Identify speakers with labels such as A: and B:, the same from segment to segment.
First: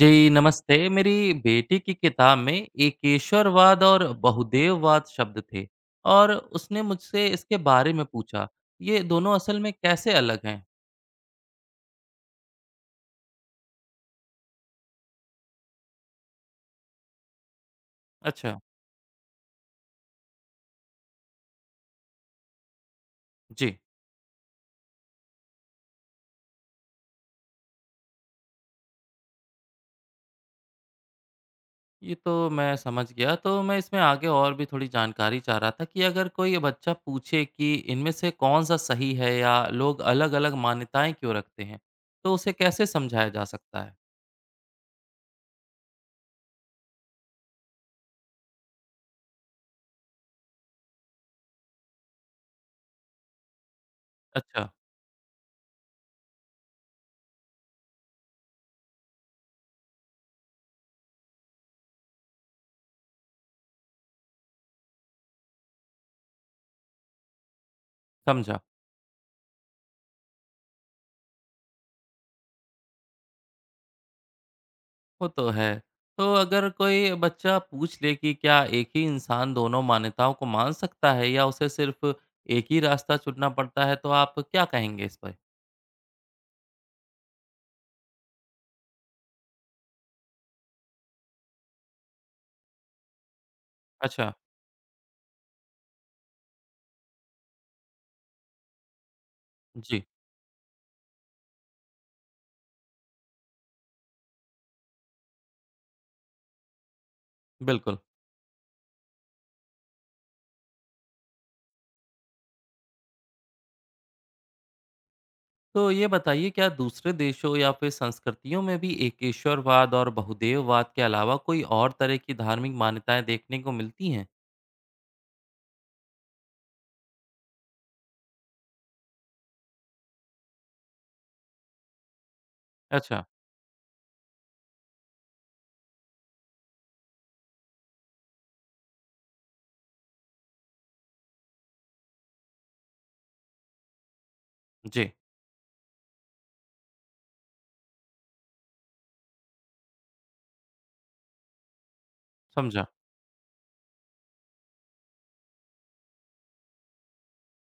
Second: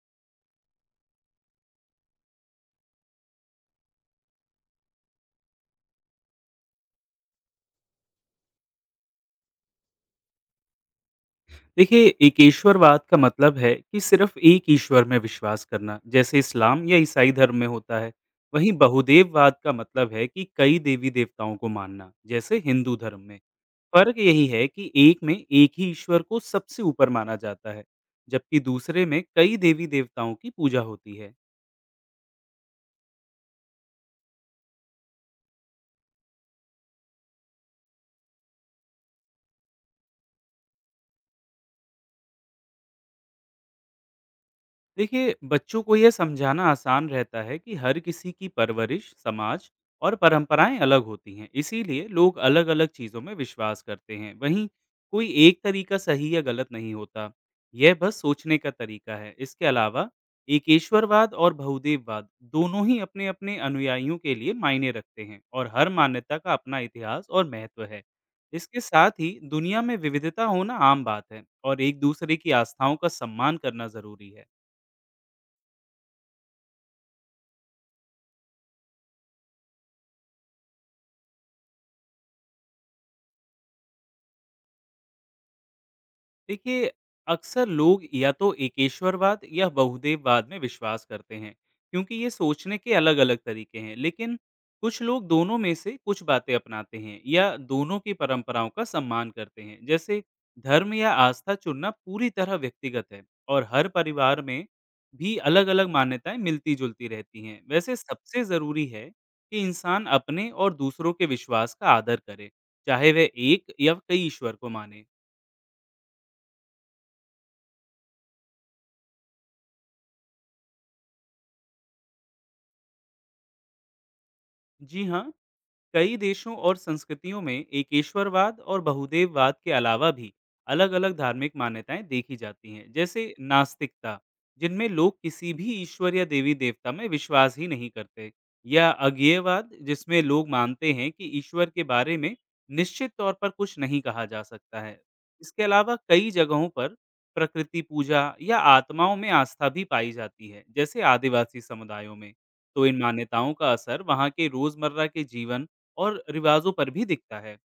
A: जी नमस्ते। मेरी बेटी की किताब में एकेश्वरवाद और बहुदेववाद शब्द थे और उसने मुझसे इसके बारे में पूछा। ये दोनों असल में कैसे अलग हैं?
B: देखिए, एकेश्वरवाद का मतलब है कि सिर्फ एक ईश्वर में विश्वास करना, जैसे इस्लाम या ईसाई धर्म में होता है।
A: अच्छा।
B: वहीं बहुदेववाद का मतलब है कि कई देवी देवताओं को मानना, जैसे हिंदू धर्म में।
A: जी।
B: फर्क यही है कि एक में एक ही ईश्वर को सबसे ऊपर माना जाता है, जबकि दूसरे में कई देवी देवताओं की पूजा होती है।
A: ये तो मैं समझ गया, तो मैं इसमें आगे और भी थोड़ी जानकारी चाह रहा था कि अगर कोई बच्चा पूछे कि इनमें से कौन सा सही है या लोग अलग-अलग मान्यताएं क्यों रखते हैं, तो उसे कैसे समझाया जा सकता है।
B: देखिए, बच्चों को यह समझाना आसान रहता है कि हर किसी की परवरिश, समाज और परंपराएं अलग होती हैं, इसीलिए लोग अलग अलग चीज़ों में विश्वास करते हैं। वहीं
A: अच्छा।
B: कोई एक तरीका सही या गलत नहीं होता, यह बस सोचने का तरीका है। इसके अलावा एकेश्वरवाद और बहुदेववाद दोनों ही अपने अपने अनुयायियों के लिए मायने रखते हैं, और हर मान्यता का अपना इतिहास और महत्व है।
A: समझा।
B: इसके साथ ही दुनिया में विविधता होना आम बात है, और एक दूसरे की आस्थाओं का सम्मान करना जरूरी है।
A: वो तो है। तो अगर कोई बच्चा पूछ ले कि क्या एक ही इंसान दोनों मान्यताओं को मान सकता है या उसे सिर्फ़ एक ही रास्ता चुनना पड़ता है, तो आप क्या कहेंगे इस पर?
B: देखिए, अक्सर लोग या तो एकेश्वरवाद या बहुदेववाद में विश्वास करते हैं, क्योंकि ये सोचने के अलग अलग तरीके हैं।
A: अच्छा।
B: लेकिन कुछ लोग दोनों में से कुछ बातें अपनाते हैं या दोनों की परंपराओं का सम्मान करते हैं।
A: जी।
B: जैसे धर्म या आस्था चुनना पूरी तरह व्यक्तिगत है, और हर परिवार में भी अलग अलग मान्यताएं मिलती जुलती रहती हैं। वैसे
A: बिल्कुल।
B: सबसे ज़रूरी है कि इंसान अपने और दूसरों के विश्वास का आदर करे, चाहे वह एक या कई ईश्वर को माने।
A: तो ये बताइए, क्या दूसरे देशों या फिर संस्कृतियों में भी एकेश्वरवाद और बहुदेववाद के अलावा कोई और तरह की धार्मिक मान्यताएँ देखने को मिलती हैं?
B: जी हाँ, कई देशों और संस्कृतियों में एकेश्वरवाद और बहुदेववाद के अलावा भी अलग अलग धार्मिक मान्यताएं देखी जाती हैं।
A: अच्छा।
B: जैसे नास्तिकता, जिनमें लोग किसी भी ईश्वर या देवी देवता में विश्वास ही नहीं करते, या अज्ञेयवाद, जिसमें लोग मानते हैं कि ईश्वर के बारे में निश्चित तौर पर कुछ नहीं कहा जा सकता है।
A: जी।
B: इसके अलावा कई जगहों पर प्रकृति पूजा या आत्माओं में आस्था भी पाई जाती है, जैसे आदिवासी समुदायों में। तो
A: समझा।
B: इन मान्यताओं का असर वहाँ के रोजमर्रा के जीवन और रिवाज़ों पर भी दिखता है।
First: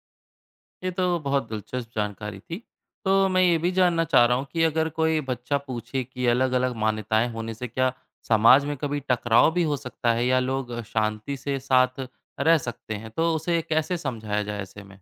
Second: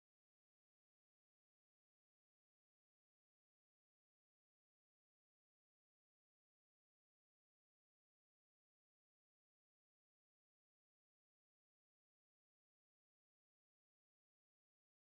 A: ये तो बहुत दिलचस्प जानकारी थी। तो मैं ये भी जानना चाह रहा हूँ कि अगर कोई बच्चा पूछे कि अलग-अलग मान्यताएँ होने से क्या समाज में कभी टकराव भी हो सकता है या लोग शांति से साथ रह सकते हैं, तो उसे कैसे समझाया जाए ऐसे में?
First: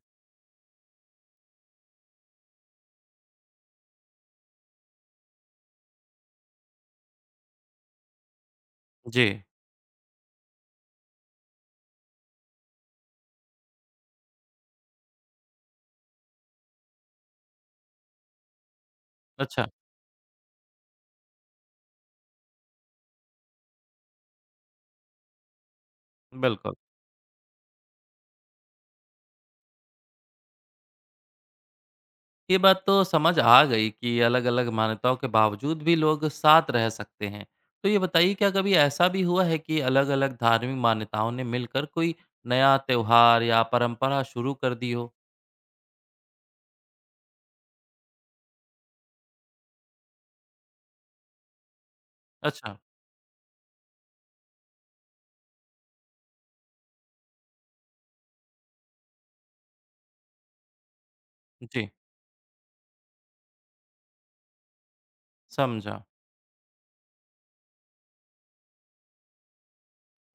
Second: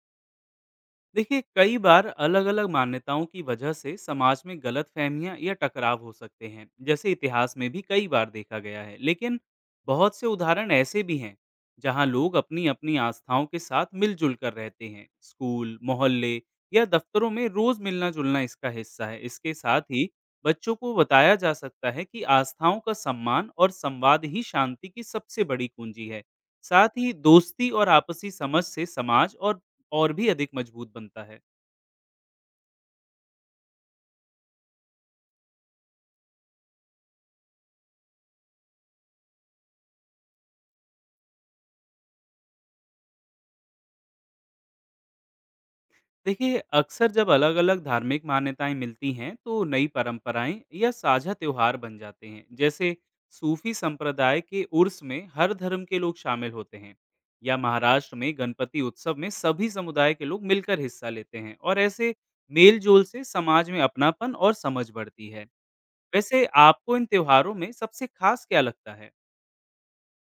B: देखिए, कई बार अलग-अलग मान्यताओं की वजह से समाज में गलतफहमियां या टकराव हो सकते हैं, जैसे इतिहास में भी कई बार देखा गया है। लेकिन
A: जी।
B: बहुत से उदाहरण ऐसे भी हैं जहां लोग अपनी अपनी आस्थाओं के साथ मिलजुल कर रहते हैं। स्कूल, मोहल्ले या दफ्तरों में रोज मिलना जुलना इसका हिस्सा है। इसके
A: अच्छा।
B: साथ ही बच्चों को बताया जा सकता है कि आस्थाओं का सम्मान और संवाद ही शांति की सबसे बड़ी कुंजी है।
A: बिल्कुल।
B: साथ ही दोस्ती और आपसी समझ से समाज और भी अधिक मजबूत बनता है।
A: ये बात तो समझ आ गई कि अलग-अलग मान्यताओं के बावजूद भी लोग साथ रह सकते हैं। तो ये बताइए, क्या कभी ऐसा भी हुआ है कि अलग-अलग धार्मिक मान्यताओं ने मिलकर कोई नया त्योहार या परंपरा शुरू कर दी हो?
B: देखिए, अक्सर जब अलग-अलग धार्मिक मान्यताएं मिलती हैं, तो नई परंपराएं या साझा त्योहार बन जाते हैं।
A: अच्छा।
B: जैसे सूफी संप्रदाय के उर्स में हर धर्म के लोग शामिल होते हैं, या महाराष्ट्र में गणपति उत्सव में सभी समुदाय के लोग मिलकर हिस्सा लेते हैं, और
A: जी।
B: ऐसे मेल-जोल से समाज में अपनापन और समझ बढ़ती है।
A: समझा।
B: वैसे आपको इन त्योहारों में सबसे खास क्या लगता है?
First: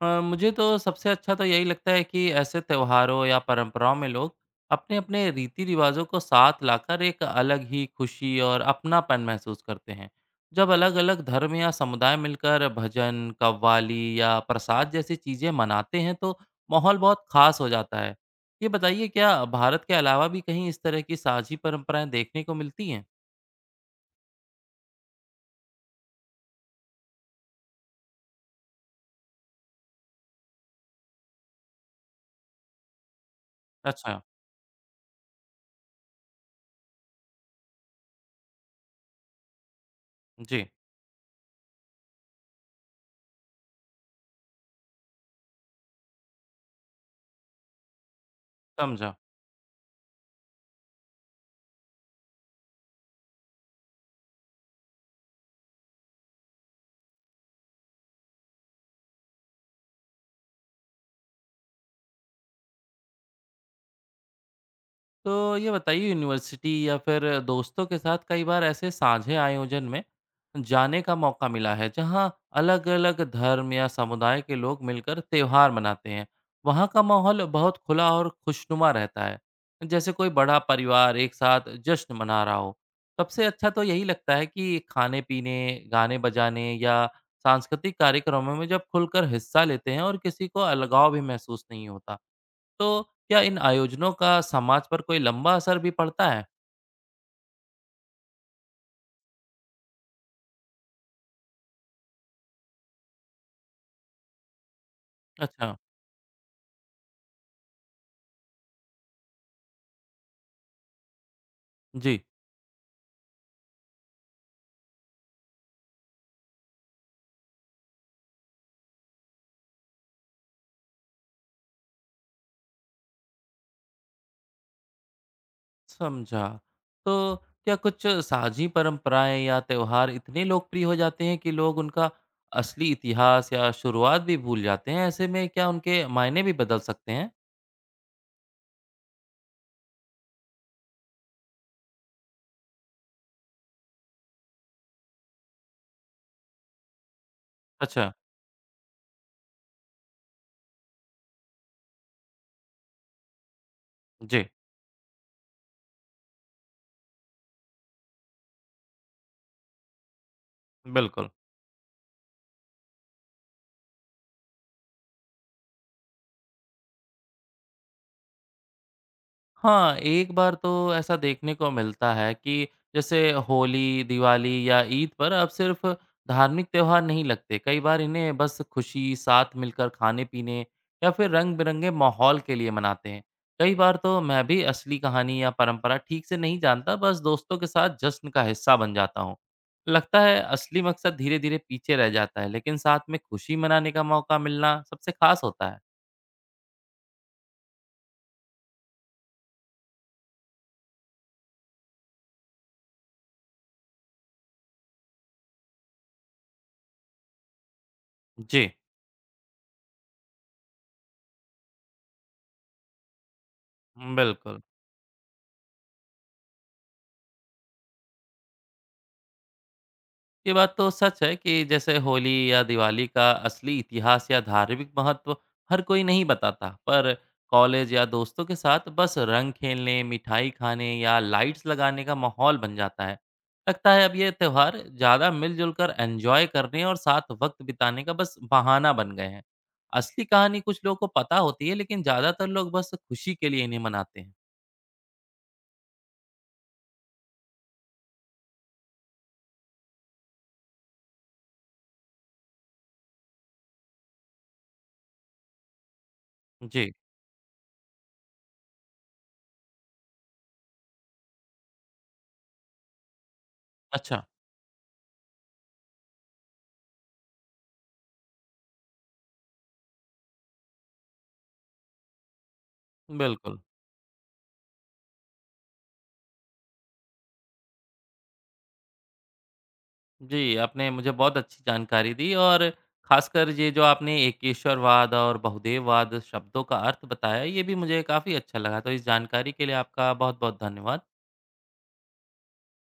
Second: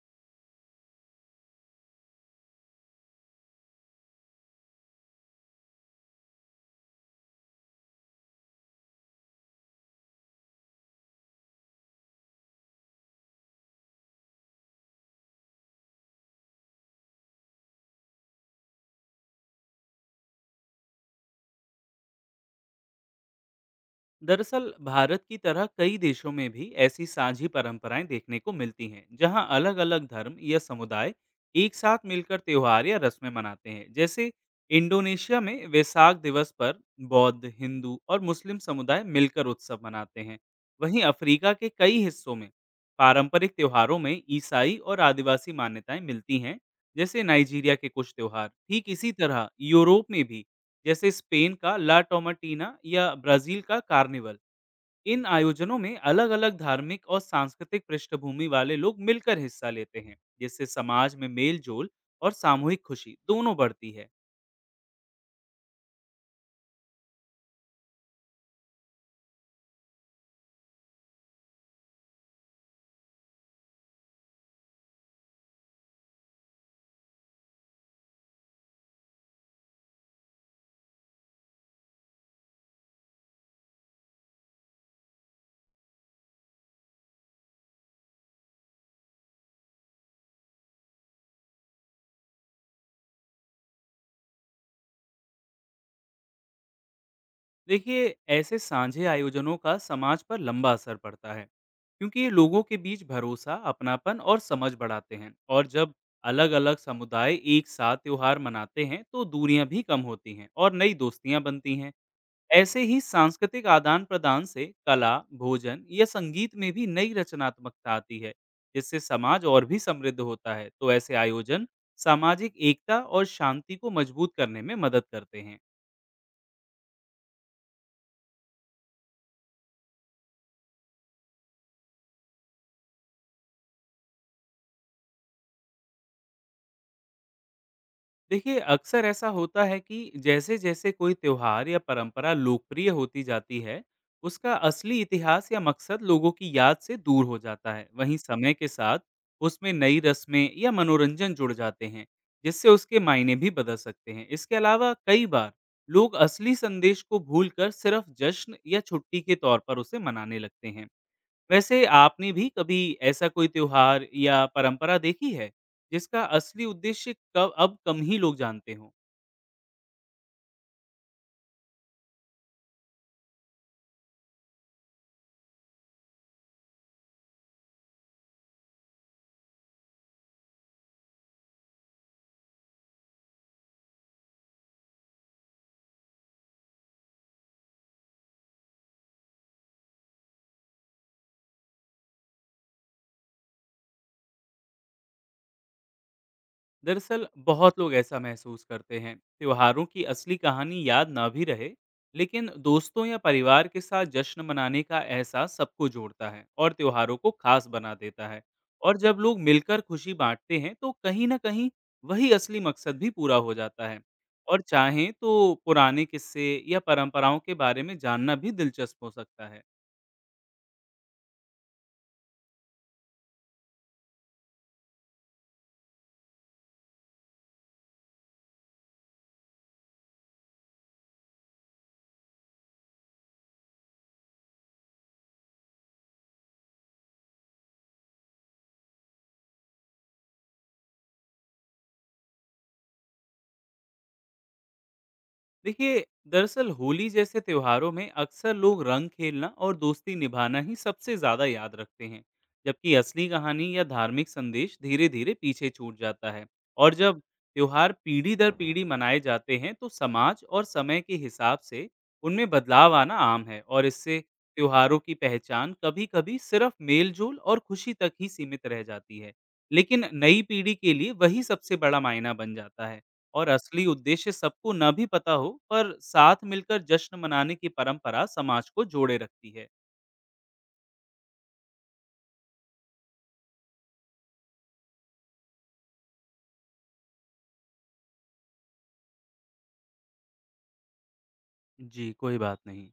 A: मुझे तो सबसे अच्छा तो यही लगता है कि ऐसे त्योहारों या परंपराओं में लोग अपने-अपने रीति-रिवाज़ों को साथ लाकर एक अलग ही खुशी और अपनापन महसूस करते हैं। जब अलग-अलग धर्म या समुदाय मिलकर भजन, कव्वाली या प्रसाद जैसी चीज़ें मनाते हैं तो माहौल बहुत ख़ास हो जाता है। ये बताइए, क्या भारत के अलावा भी कहीं इस तरह की साझी परंपराएँ देखने को मिलती हैं?
B: दरअसल भारत की तरह कई देशों में भी ऐसी साझी परंपराएं देखने को मिलती हैं, जहां अलग अलग धर्म या समुदाय एक साथ मिलकर त्योहार या रस्में मनाते हैं।
A: अच्छा।
B: जैसे इंडोनेशिया में वैसाख दिवस पर बौद्ध, हिंदू और मुस्लिम समुदाय मिलकर उत्सव मनाते हैं।
A: जी।
B: वहीं अफ्रीका के कई हिस्सों में पारंपरिक त्योहारों में ईसाई और आदिवासी मान्यताएं मिलती हैं, जैसे नाइजीरिया के कुछ त्योहार। ठीक इसी
A: समझा।
B: तरह यूरोप में भी, जैसे स्पेन का ला टोमाटीना या ब्राजील का कार्निवल, इन आयोजनों में अलग अलग धार्मिक और सांस्कृतिक पृष्ठभूमि वाले लोग मिलकर हिस्सा लेते हैं, जिससे समाज में मेल जोल और सामूहिक खुशी दोनों बढ़ती है।
A: तो ये बताइए, यूनिवर्सिटी या फिर दोस्तों के साथ कई बार ऐसे साझे आयोजन में जाने का मौका मिला है जहाँ अलग-अलग धर्म या समुदाय के लोग मिलकर त्योहार मनाते हैं। वहाँ का माहौल बहुत खुला और खुशनुमा रहता है, जैसे कोई बड़ा परिवार एक साथ जश्न मना रहा हो। सबसे अच्छा तो यही लगता है कि खाने-पीने, गाने बजाने या सांस्कृतिक कार्यक्रमों में जब खुलकर हिस्सा लेते हैं और किसी को अलगाव भी महसूस नहीं होता। तो क्या इन आयोजनों का समाज पर कोई लंबा असर भी पड़ता है?
B: देखिए, ऐसे साझे आयोजनों का समाज पर लंबा असर पड़ता है, क्योंकि ये लोगों के बीच भरोसा, अपनापन और समझ बढ़ाते हैं। और
A: अच्छा।
B: जब अलग अलग समुदाय एक साथ त्यौहार मनाते हैं, तो दूरियां भी कम होती हैं और नई दोस्तियां बनती हैं।
A: जी।
B: ऐसे ही सांस्कृतिक आदान प्रदान से कला, भोजन या संगीत में भी नई रचनात्मकता आती है, जिससे समाज और भी समृद्ध होता है। तो ऐसे आयोजन सामाजिक एकता और शांति को मजबूत करने में मदद करते हैं।
A: समझा। तो क्या कुछ साझी परंपराएं या त्योहार इतने लोकप्रिय हो जाते हैं कि लोग उनका असली इतिहास या शुरुआत भी भूल जाते हैं? ऐसे में क्या उनके मायने भी बदल सकते हैं?
B: देखिए, अक्सर ऐसा होता है कि जैसे-जैसे कोई त्योहार या परंपरा लोकप्रिय होती जाती है, उसका असली इतिहास या मकसद लोगों की याद से दूर हो जाता है।
A: अच्छा।
B: वहीं समय के साथ उसमें नई रस्में या मनोरंजन जुड़ जाते हैं, जिससे उसके मायने भी बदल सकते हैं।
A: जी।
B: इसके अलावा कई बार लोग असली संदेश को भूलकर सिर्फ जश्न या छुट्टी के तौर पर उसे मनाने लगते हैं।
A: बिल्कुल।
B: वैसे आपने भी कभी ऐसा कोई त्योहार या परंपरा देखी है जिसका असली उद्देश्य कब अब कम ही लोग जानते हों?
A: हाँ, एक बार तो ऐसा देखने को मिलता है कि जैसे होली, दिवाली या ईद पर अब सिर्फ धार्मिक त्योहार नहीं लगते। कई बार इन्हें बस खुशी, साथ मिलकर खाने-पीने या फिर रंग-बिरंगे माहौल के लिए मनाते हैं। कई बार तो मैं भी असली कहानी या परंपरा ठीक से नहीं जानता, बस दोस्तों के साथ जश्न का हिस्सा बन जाता हूँ। लगता है असली मकसद धीरे-धीरे पीछे रह जाता है, लेकिन साथ में खुशी मनाने का मौका मिलना सबसे खास होता है।
B: दरअसल बहुत लोग ऐसा महसूस करते हैं। त्योहारों की असली कहानी याद ना भी रहे, लेकिन दोस्तों या परिवार के साथ जश्न मनाने का एहसास सबको जोड़ता है और त्योहारों को खास बना देता है।
A: जी।
B: और जब लोग मिलकर खुशी बांटते हैं, तो कहीं ना कहीं वही असली मकसद भी पूरा हो जाता है। और
A: बिल्कुल।
B: चाहें तो पुराने किस्से या परंपराओं के बारे में जानना भी दिलचस्प हो सकता है।
A: ये बात तो सच है कि जैसे होली या दिवाली का असली इतिहास या धार्मिक महत्व हर कोई नहीं बताता, पर कॉलेज या दोस्तों के साथ बस रंग खेलने, मिठाई खाने या लाइट्स लगाने का माहौल बन जाता है। लगता है अब ये त्यौहार ज़्यादा मिलजुल कर एंजॉय करने और साथ वक्त बिताने का बस बहाना बन गए हैं। असली कहानी कुछ लोगों को पता होती है, लेकिन ज़्यादातर लोग बस खुशी के लिए इन्हें मनाते हैं।
B: देखिए, दरअसल होली जैसे त्योहारों में अक्सर लोग रंग खेलना और दोस्ती निभाना ही सबसे ज्यादा याद रखते हैं, जबकि असली कहानी या धार्मिक संदेश धीरे धीरे पीछे छूट जाता है।
A: जी।
B: और जब त्योहार पीढ़ी दर पीढ़ी मनाए जाते हैं, तो समाज और समय के हिसाब से उनमें बदलाव आना आम है। और इससे
A: अच्छा।
B: त्योहारों की पहचान कभी कभी सिर्फ मेलजोल और खुशी तक ही सीमित रह जाती है, लेकिन नई पीढ़ी के लिए वही सबसे बड़ा मायना बन जाता है। और
A: बिल्कुल।
B: असली उद्देश्य सबको न भी पता हो, पर साथ मिलकर जश्न मनाने की परंपरा समाज को जोड़े रखती है।
A: जी, आपने मुझे बहुत अच्छी जानकारी दी, और खासकर ये जो आपने एकेश्वरवाद और बहुदेववाद शब्दों का अर्थ बताया, ये भी मुझे काफ़ी अच्छा लगा। तो इस जानकारी के लिए आपका बहुत-बहुत धन्यवाद।
B: जी, कोई बात नहीं।